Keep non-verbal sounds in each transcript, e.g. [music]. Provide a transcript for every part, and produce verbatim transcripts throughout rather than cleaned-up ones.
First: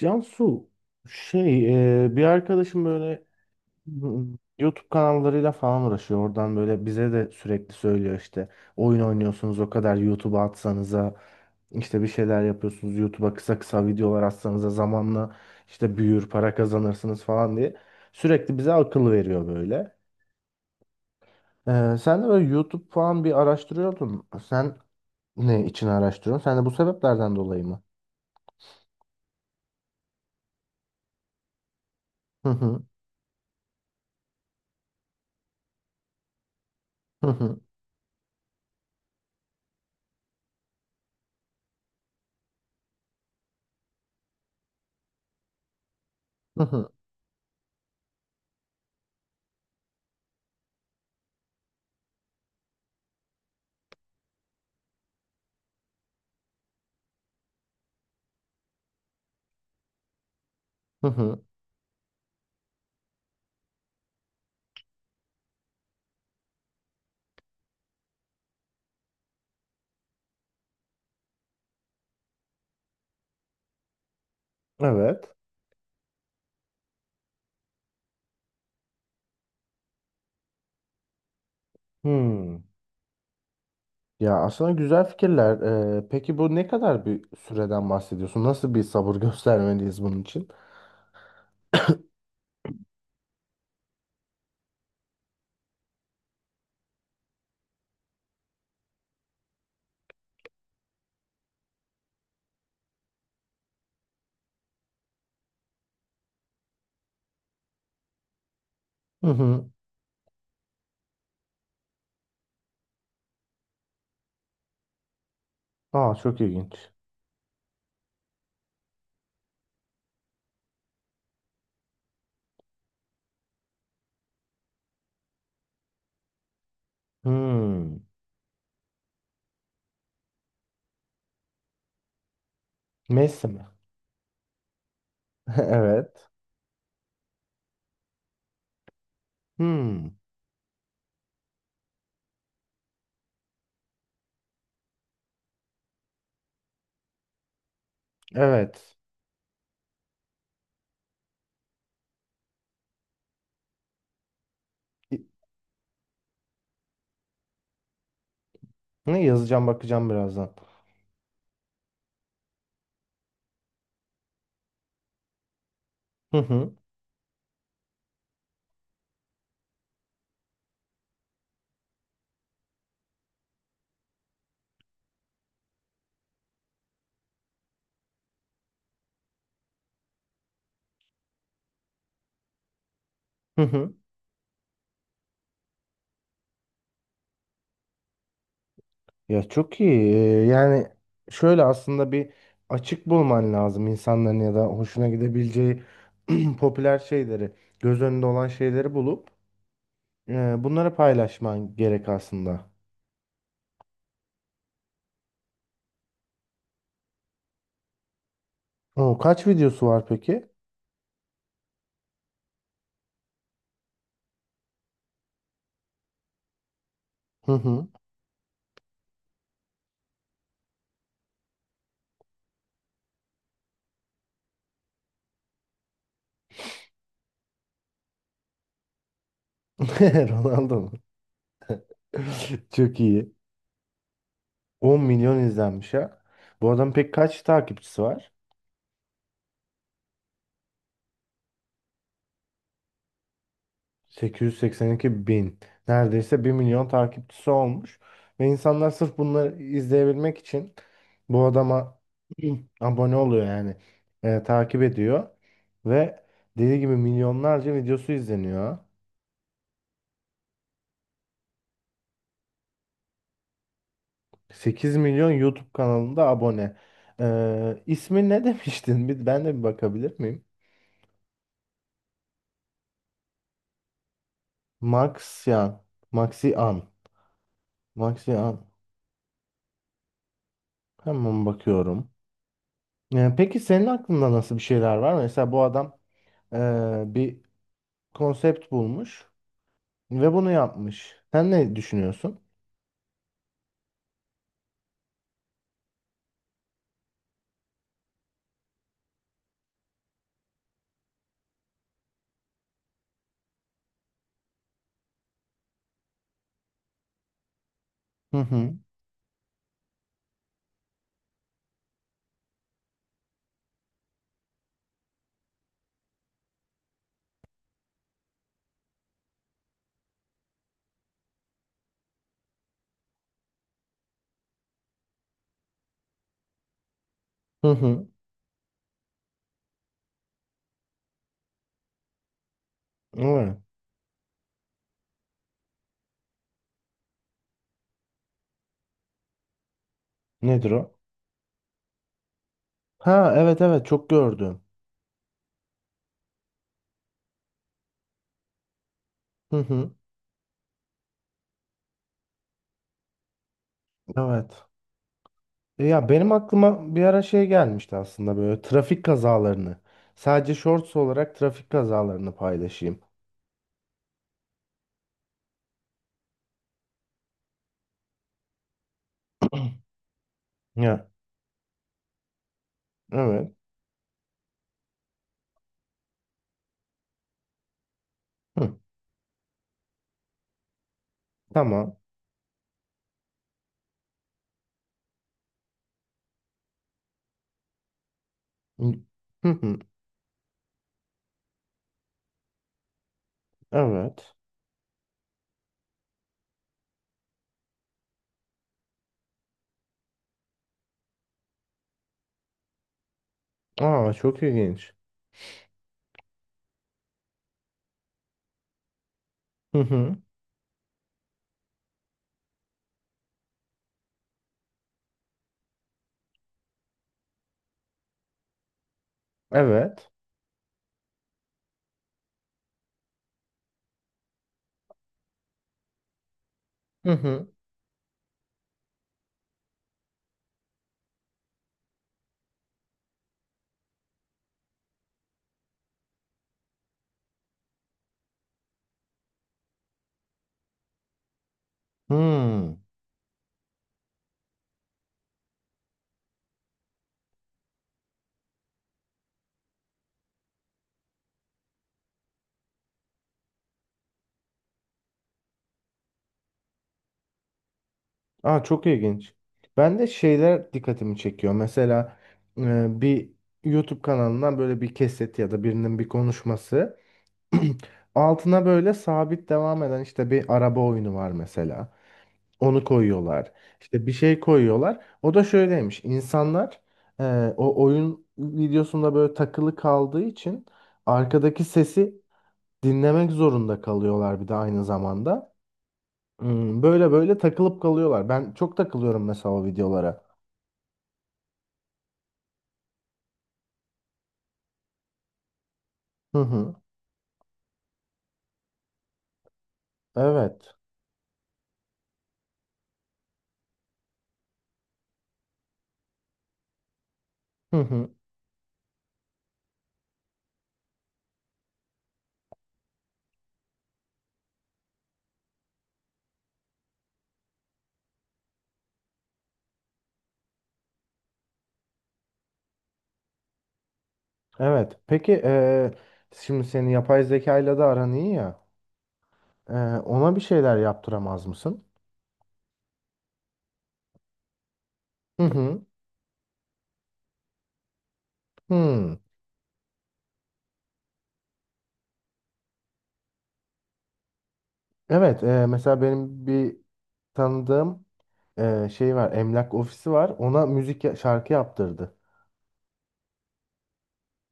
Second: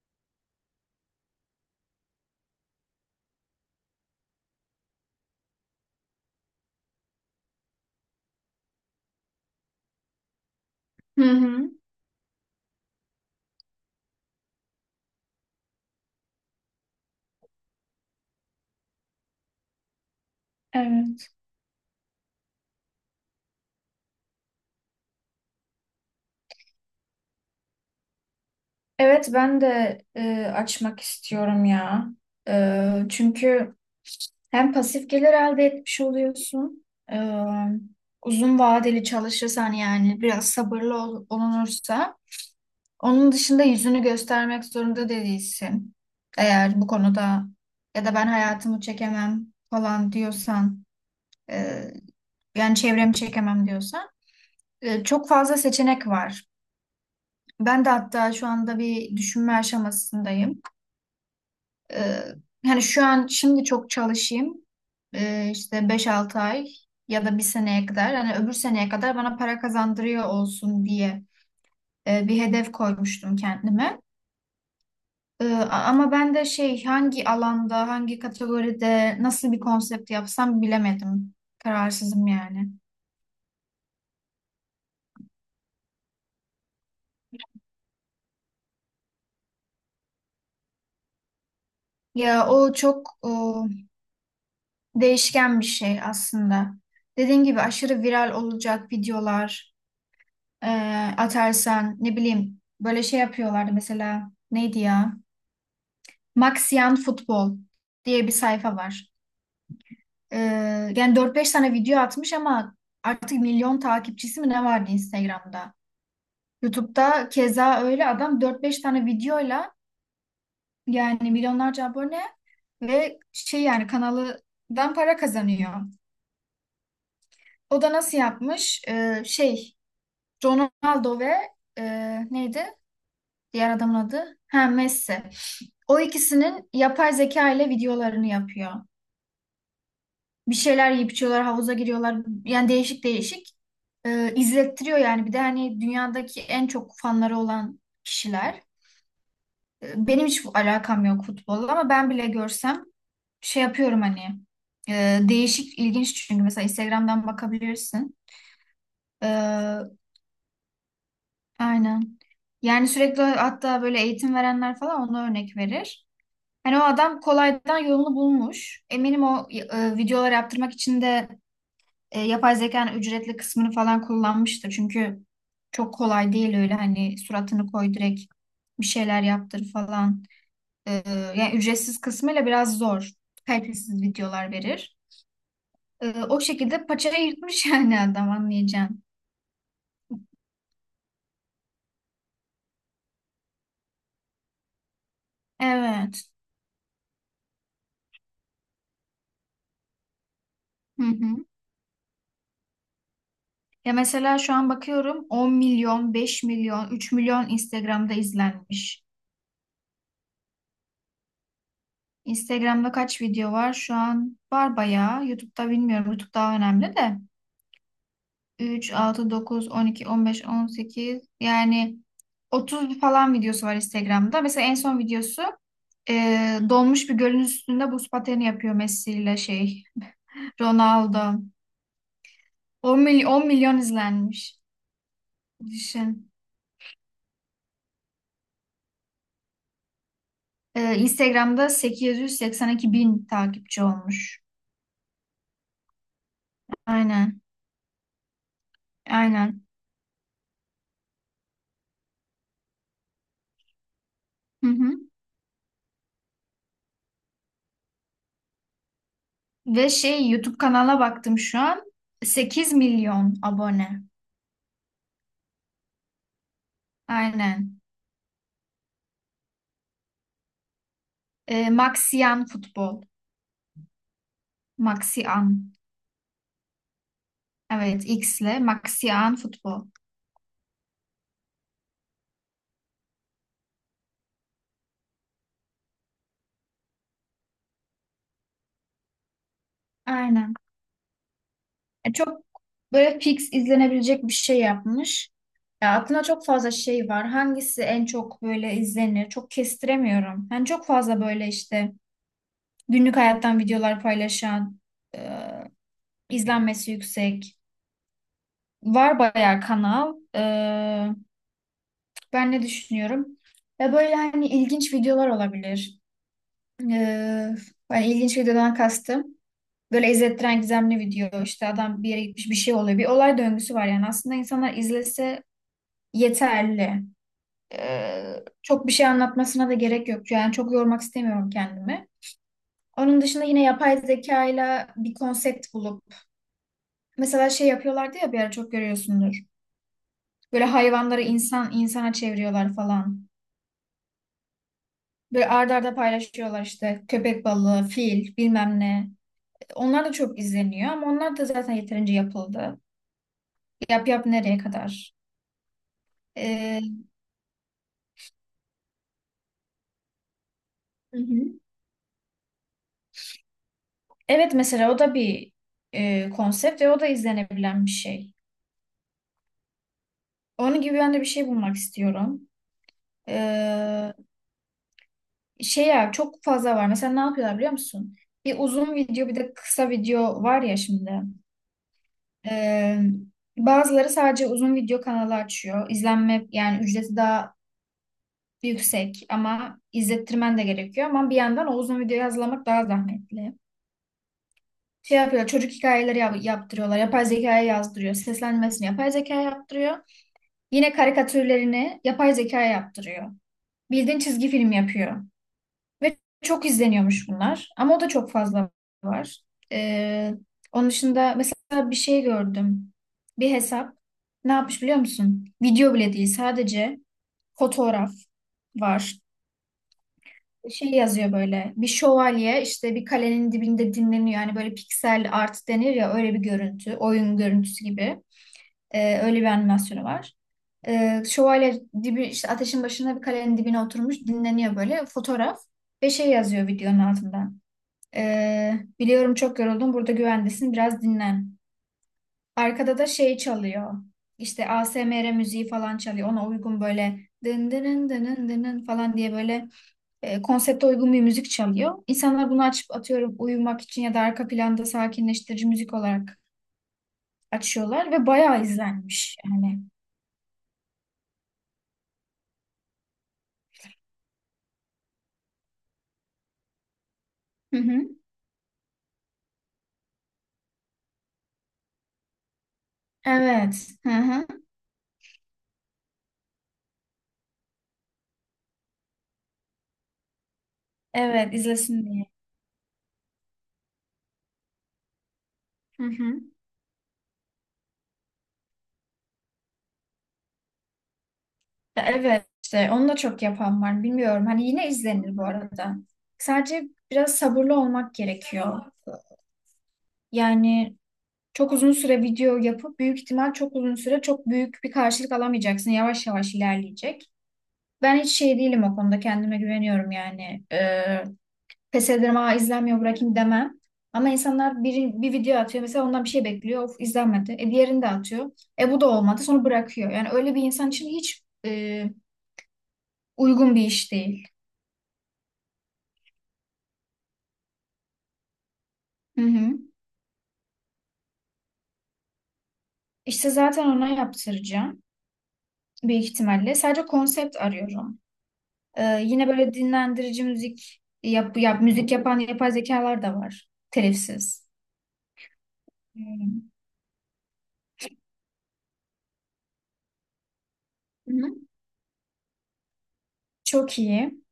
Cansu, şey e, bir arkadaşım böyle hmm, YouTube kanallarıyla falan uğraşıyor. Oradan böyle bize de sürekli söylüyor işte oyun oynuyorsunuz, o kadar YouTube'a atsanıza, Hı hı. işte bir şeyler yapıyorsunuz YouTube'a kısa kısa videolar atsanıza, zamanla işte büyür para kazanırsınız falan diye sürekli bize akıl veriyor böyle. Evet. E, sen de böyle YouTube falan bir araştırıyordun. Sen ne için araştırıyorsun? Sen de bu sebeplerden dolayı mı? Evet ben de e, açmak istiyorum ya. Hı hı E, çünkü hem pasif gelir elde etmiş oluyorsun. e, hı hı Uzun vadeli çalışırsan, yani biraz sabırlı ol- olunursa, onun dışında yüzünü göstermek zorunda da değilsin. hı Eğer bu hı. konuda ya da "Ben hayatımı çekemem" falan diyorsan, e, yani "Çevremi çekemem" diyorsan, e, çok fazla seçenek var. Ben de hatta şu anda bir düşünme aşamasındayım. Hı hı. Ee, Hani şu an, şimdi çok çalışayım, Ee, işte beş altı ay ya da bir seneye kadar, hani öbür seneye kadar bana para kazandırıyor olsun diye e, bir hedef koymuştum kendime. Evet. Ee, a- ama ben de şey, hangi alanda, hangi kategoride, nasıl bir konsept yapsam bilemedim. Kararsızım Hmm. yani. Ya aslında güzel fikirler. Ee, peki bu ne kadar bir süreden bahsediyorsun? Nasıl bir sabır [laughs] göstermeliyiz bunun için? Ya o çok o, değişken bir şey aslında. Dediğim gibi, aşırı viral olacak videolar e, atarsan, ne bileyim, böyle şey yapıyorlardı mesela, neydi ya? Maxian Futbol diye bir sayfa var. Hı hı. E, Yani dört beş tane video atmış ama artık milyon takipçisi mi ne vardı Instagram'da? Aa, çok ilginç. YouTube'da keza öyle, adam dört beş tane videoyla yani milyonlarca abone ve şey, yani kanalından para kazanıyor. O da Hmm. nasıl yapmış? E, şey, Ronaldo ve e, neydi Messi mi? diğer adamın adı? Ha, Messi. O [laughs] Evet. ikisinin yapay zeka ile videolarını yapıyor. Hmm. Bir şeyler yiyip içiyorlar, havuza giriyorlar. Yani değişik değişik. Ee, izlettiriyor yani. Bir de hani dünyadaki en çok fanları olan kişiler. Evet. Ee, benim hiç alakam yok futbolla, ama ben bile görsem şey yapıyorum hani. Ee, değişik, ilginç çünkü. Mesela Instagram'dan bakabilirsin. Ne yazacağım, Ee, bakacağım birazdan. aynen. Yani sürekli, hatta böyle eğitim verenler falan ona örnek verir. Hı hı. Hani o adam kolaydan yolunu bulmuş. Eminim o e, videolar yaptırmak için de e, yapay zekanın ücretli kısmını falan kullanmıştır. Çünkü çok kolay değil öyle, hani suratını koy, direkt bir şeyler yaptır falan. E, Yani ücretsiz kısmıyla biraz zor. Hı hı. Kalitesiz videolar verir. E, o şekilde paçayı yırtmış [laughs] yani adam, anlayacağım. Ya çok iyi. Ee, Yani şöyle, aslında bir açık bulman lazım insanların ya da hoşuna gidebileceği Evet. [clears throat] popüler şeyleri, göz önünde olan şeyleri bulup e, bunları Hı hı. paylaşman gerek aslında. Ya mesela şu an bakıyorum, 10 milyon, 5 milyon, 3 milyon Instagram'da izlenmiş. O kaç videosu var peki? Instagram'da kaç video var? Şu an var bayağı. YouTube'da bilmiyorum. YouTube daha önemli de. Hı hı. üç, altı, dokuz, on iki, on beş, on sekiz, yani otuz falan videosu var Instagram'da. Mesela en son videosu e, donmuş bir gölün üstünde buz pateni yapıyor Messi ile şey [laughs] [laughs] Ronaldo mu? Ronaldo. [laughs] on, Çok mily- iyi. 10 milyon izlenmiş. 10 milyon izlenmiş ha. Düşün. Bu adam pek kaç takipçisi var? E, Instagram'da 882 bin takipçi olmuş. 882 bin. Neredeyse bir milyon Aynen. takipçisi olmuş. Ve insanlar sırf bunları Aynen. izleyebilmek için bu adama [clears throat] abone oluyor yani. Ee, Hı takip hı. ediyor. Ve dediği gibi milyonlarca videosu izleniyor. Ve şey, YouTube kanala baktım şu an, sekiz milyon abone. 8 milyon YouTube kanalında abone. Aynen. Ee, ismi ne [laughs] demiştin? Bir, ben de bir bakabilir miyim? E, Maxian Futbol. Maxian. Maxian. Maxian. Evet, Maxian. X'le, Maxian Futbol. Hemen bakıyorum. Ee, peki senin aklında nasıl bir şeyler var? Mesela bu adam eee, bir konsept bulmuş ve bunu Aynen. yapmış. Sen ne E, düşünüyorsun? Çok böyle fix izlenebilecek bir şey yapmış. Ya aklımda çok fazla şey var. Hangisi en çok böyle izlenir, çok kestiremiyorum. Yani çok fazla böyle işte günlük hayattan videolar paylaşan, e, izlenmesi yüksek. Hı hı. Var bayağı kanal. E, ben ne düşünüyorum? Ya böyle hani ilginç videolar olabilir. Ee, Hani ilginç videodan kastım, böyle izlettiren gizemli video. İşte adam bir yere gitmiş, bir şey oluyor. Bir olay döngüsü var yani. Aslında insanlar izlese yeterli. Hı hı. Ee, çok bir şey anlatmasına da gerek yok. Yani çok yormak istemiyorum kendimi. Onun dışında Evet. yine yapay zekayla bir konsept bulup. Mesela şey yapıyorlardı ya, bir ara çok görüyorsundur. Böyle Nedir o? hayvanları insan insana çeviriyorlar falan. Ha evet, evet çok gördüm. Böyle arda arda paylaşıyorlar işte, köpek balığı, fil, bilmem ne. Hı hı. Onlar da çok izleniyor ama onlar da zaten yeterince yapıldı. Yap yap, nereye Evet. kadar? E Ya benim Ee, aklıma bir ara şey gelmişti aslında, böyle trafik kazalarını. Sadece shorts hı olarak hı. trafik kazalarını paylaşayım. Evet, mesela o da bir e, konsept ve o da izlenebilen bir şey. Onun gibi Ya ben de bir şey bulmak istiyorum. evet. Ee, Şey, ya çok fazla var. Mesela ne yapıyorlar biliyor musun? Bir Hı. uzun video, bir de kısa video var ya şimdi. Tamam. Ee, Bazıları sadece uzun video kanalı açıyor. İzlenme yani ücreti daha yüksek Hı hı. ama izlettirmen de gerekiyor. Ama bir yandan o uzun videoyu hazırlamak daha zahmetli. Evet. Şey yapıyor, çocuk hikayeleri yap- yaptırıyorlar. Yapay zekaya yazdırıyor. Seslenmesini yapay zekaya yaptırıyor. Yine karikatürlerini yapay zekaya yaptırıyor. Aa, Bildiğin çok çizgi film ilginç. yapıyor. Ve çok izleniyormuş bunlar. Ama o da çok fazla var. Hı hı. Ee, Onun dışında mesela bir şey gördüm. Bir hesap. Ne yapmış biliyor musun? Video bile değil. Sadece fotoğraf var. Evet. Şey yazıyor, böyle bir şövalye işte bir kalenin dibinde dinleniyor. Yani böyle piksel art denir ya, öyle bir görüntü. Hı Oyun hı. görüntüsü gibi. Ee, öyle bir animasyonu var. Ee, şövalye dibi işte ateşin başına, bir kalenin dibine oturmuş dinleniyor, böyle fotoğraf ve şey yazıyor videonun altından. Ee, "Biliyorum çok yoruldun, burada güvendesin, biraz dinlen." Hı. Arkada da şey çalıyor, İşte A S M R müziği falan çalıyor. Ona uygun böyle dın dın dın dın dın falan diye, böyle e, konsepte uygun bir müzik çalıyor. İnsanlar bunu açıp, atıyorum uyumak için ya da arka planda sakinleştirici müzik olarak açıyorlar ve Aa, bayağı çok ilginç. izlenmiş yani. Ben de şeyler dikkatimi çekiyor. Mesela e, bir YouTube kanalından böyle bir kesit ya da birinin bir konuşması. [clears throat] Hı hı. Altına böyle sabit devam eden işte bir araba oyunu var mesela. Onu koyuyorlar. Evet. İşte Hı bir şey hı. koyuyorlar. O da şöyleymiş. İnsanlar e, o oyun videosunda böyle takılı kaldığı için Evet, arkadaki izlesin sesi diye. dinlemek zorunda kalıyorlar bir de aynı zamanda. Hı hı. Hmm, böyle böyle takılıp kalıyorlar. Ben çok takılıyorum mesela o videolara. Ya evet, işte onu da çok yapan var bilmiyorum. Hani yine izlenir bu arada. Hı hı. Sadece biraz sabırlı olmak gerekiyor. Evet. Yani çok uzun süre video yapıp büyük ihtimal çok uzun süre çok büyük bir karşılık alamayacaksın. Yavaş yavaş ilerleyecek. Hı hı. Ben hiç şey değilim o konuda, kendime güveniyorum yani. Ee, pes ederim, "Aa izlenmiyor, bırakayım" demem. Ama insanlar bir, bir video atıyor mesela, ondan bir şey bekliyor, "Of izlenmedi." E, diğerini de atıyor. E, bu da olmadı, sonra bırakıyor. Yani öyle bir insan için hiç e, uygun bir iş değil. Evet. Peki eee, şimdi senin yapay zekayla da aran iyi ya. Hı Eee, hı. ona bir şeyler yaptıramaz mısın? İşte zaten ona yaptıracağım Hı hı. büyük ihtimalle. Sadece konsept arıyorum. Hmm. Ee, yine böyle dinlendirici müzik yap, yap müzik yapan yapay zekalar da var. Telifsiz. Evet. eee, mesela benim Hmm. bir tanıdığım eee, şey var. Emlak ofisi var. Ona müzik ya- Hı şarkı hı. yaptırdı. Çok iyi.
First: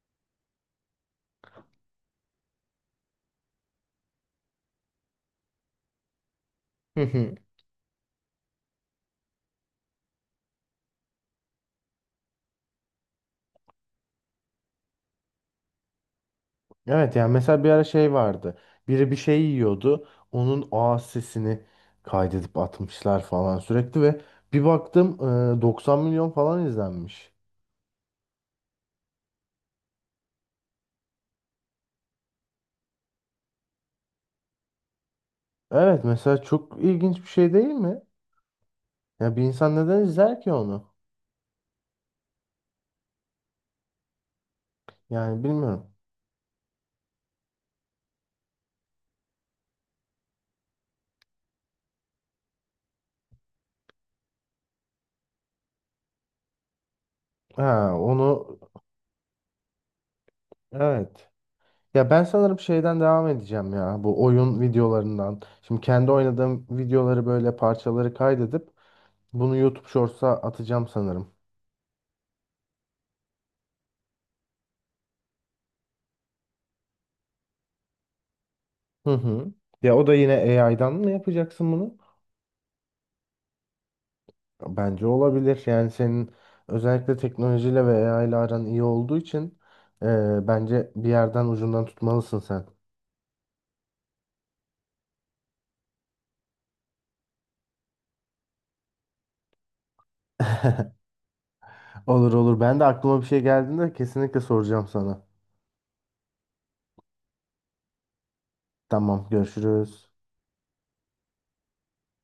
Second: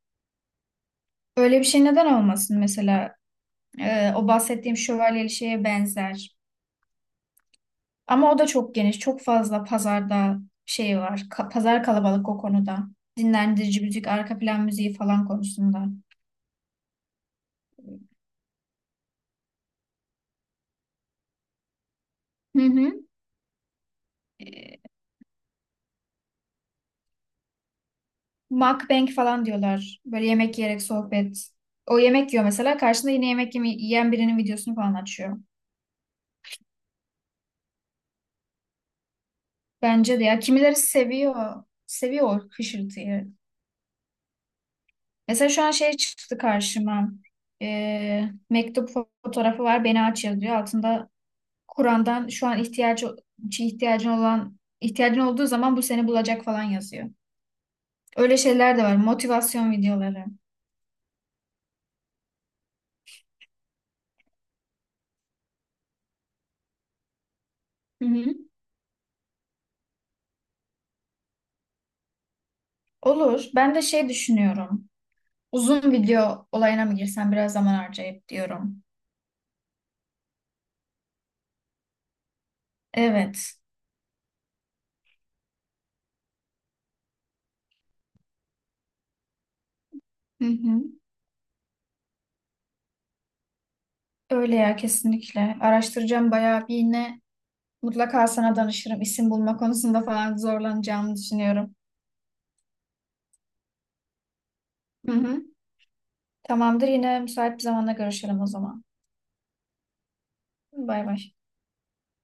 Öyle bir şey neden olmasın mesela? Ee, o bahsettiğim şövalyeli şeye benzer. [laughs] Ama o da çok geniş, çok fazla pazarda şey var. Ka- pazar kalabalık o konuda. Dinlendirici müzik, arka plan müziği falan konusunda. Evet yani, mesela bir ara şey vardı. Biri bir şey yiyordu. Onun ağız sesini kaydedip Hı hı. atmışlar falan sürekli ve bir Ee, baktım e, 90 milyon falan izlenmiş. Mukbang falan diyorlar. Böyle yemek yiyerek sohbet. O yemek yiyor mesela. Karşında yine yemek yeme- yiyen birinin videosunu falan açıyor. Evet mesela, çok ilginç bir şey değil mi? Ya bir insan neden Bence de ya. izler ki Kimileri onu? seviyor. Seviyor o hışırtıyı. Yani Mesela şu an bilmiyorum. şey çıktı karşıma. Ee, mektup fotoğrafı var, "Beni aç" yazıyor. Altında Kur'an'dan, şu an ihtiyacı şey ihtiyacın olan ihtiyacın olduğu zaman bu seni bulacak falan yazıyor. Ha onu Öyle şeyler de var. Motivasyon videoları. evet. Ya ben sanırım şeyden devam edeceğim ya, bu oyun videolarından. Şimdi kendi oynadığım videoları, böyle Hı parçaları hı. kaydedip bunu YouTube Shorts'a atacağım sanırım. Olur. Ben de şey düşünüyorum, uzun video olayına mı girsem biraz zaman harcayıp diyorum. Hı hı. Ya o da yine A I'dan mı yapacaksın bunu? Evet. Bence olabilir. Yani senin özellikle teknolojiyle ve A I ile aran iyi olduğu için Hı e, hı. bence bir yerden ucundan tutmalısın sen. Öyle ya, kesinlikle. Araştıracağım bayağı bir, yine mutlaka sana danışırım. İsim bulma konusunda falan [laughs] zorlanacağımı düşünüyorum. Olur olur. Ben de aklıma bir şey geldiğinde kesinlikle soracağım Hı sana. hı. Tamamdır. Yine müsait bir zamanda görüşelim o zaman. Tamam, görüşürüz. Bay bay.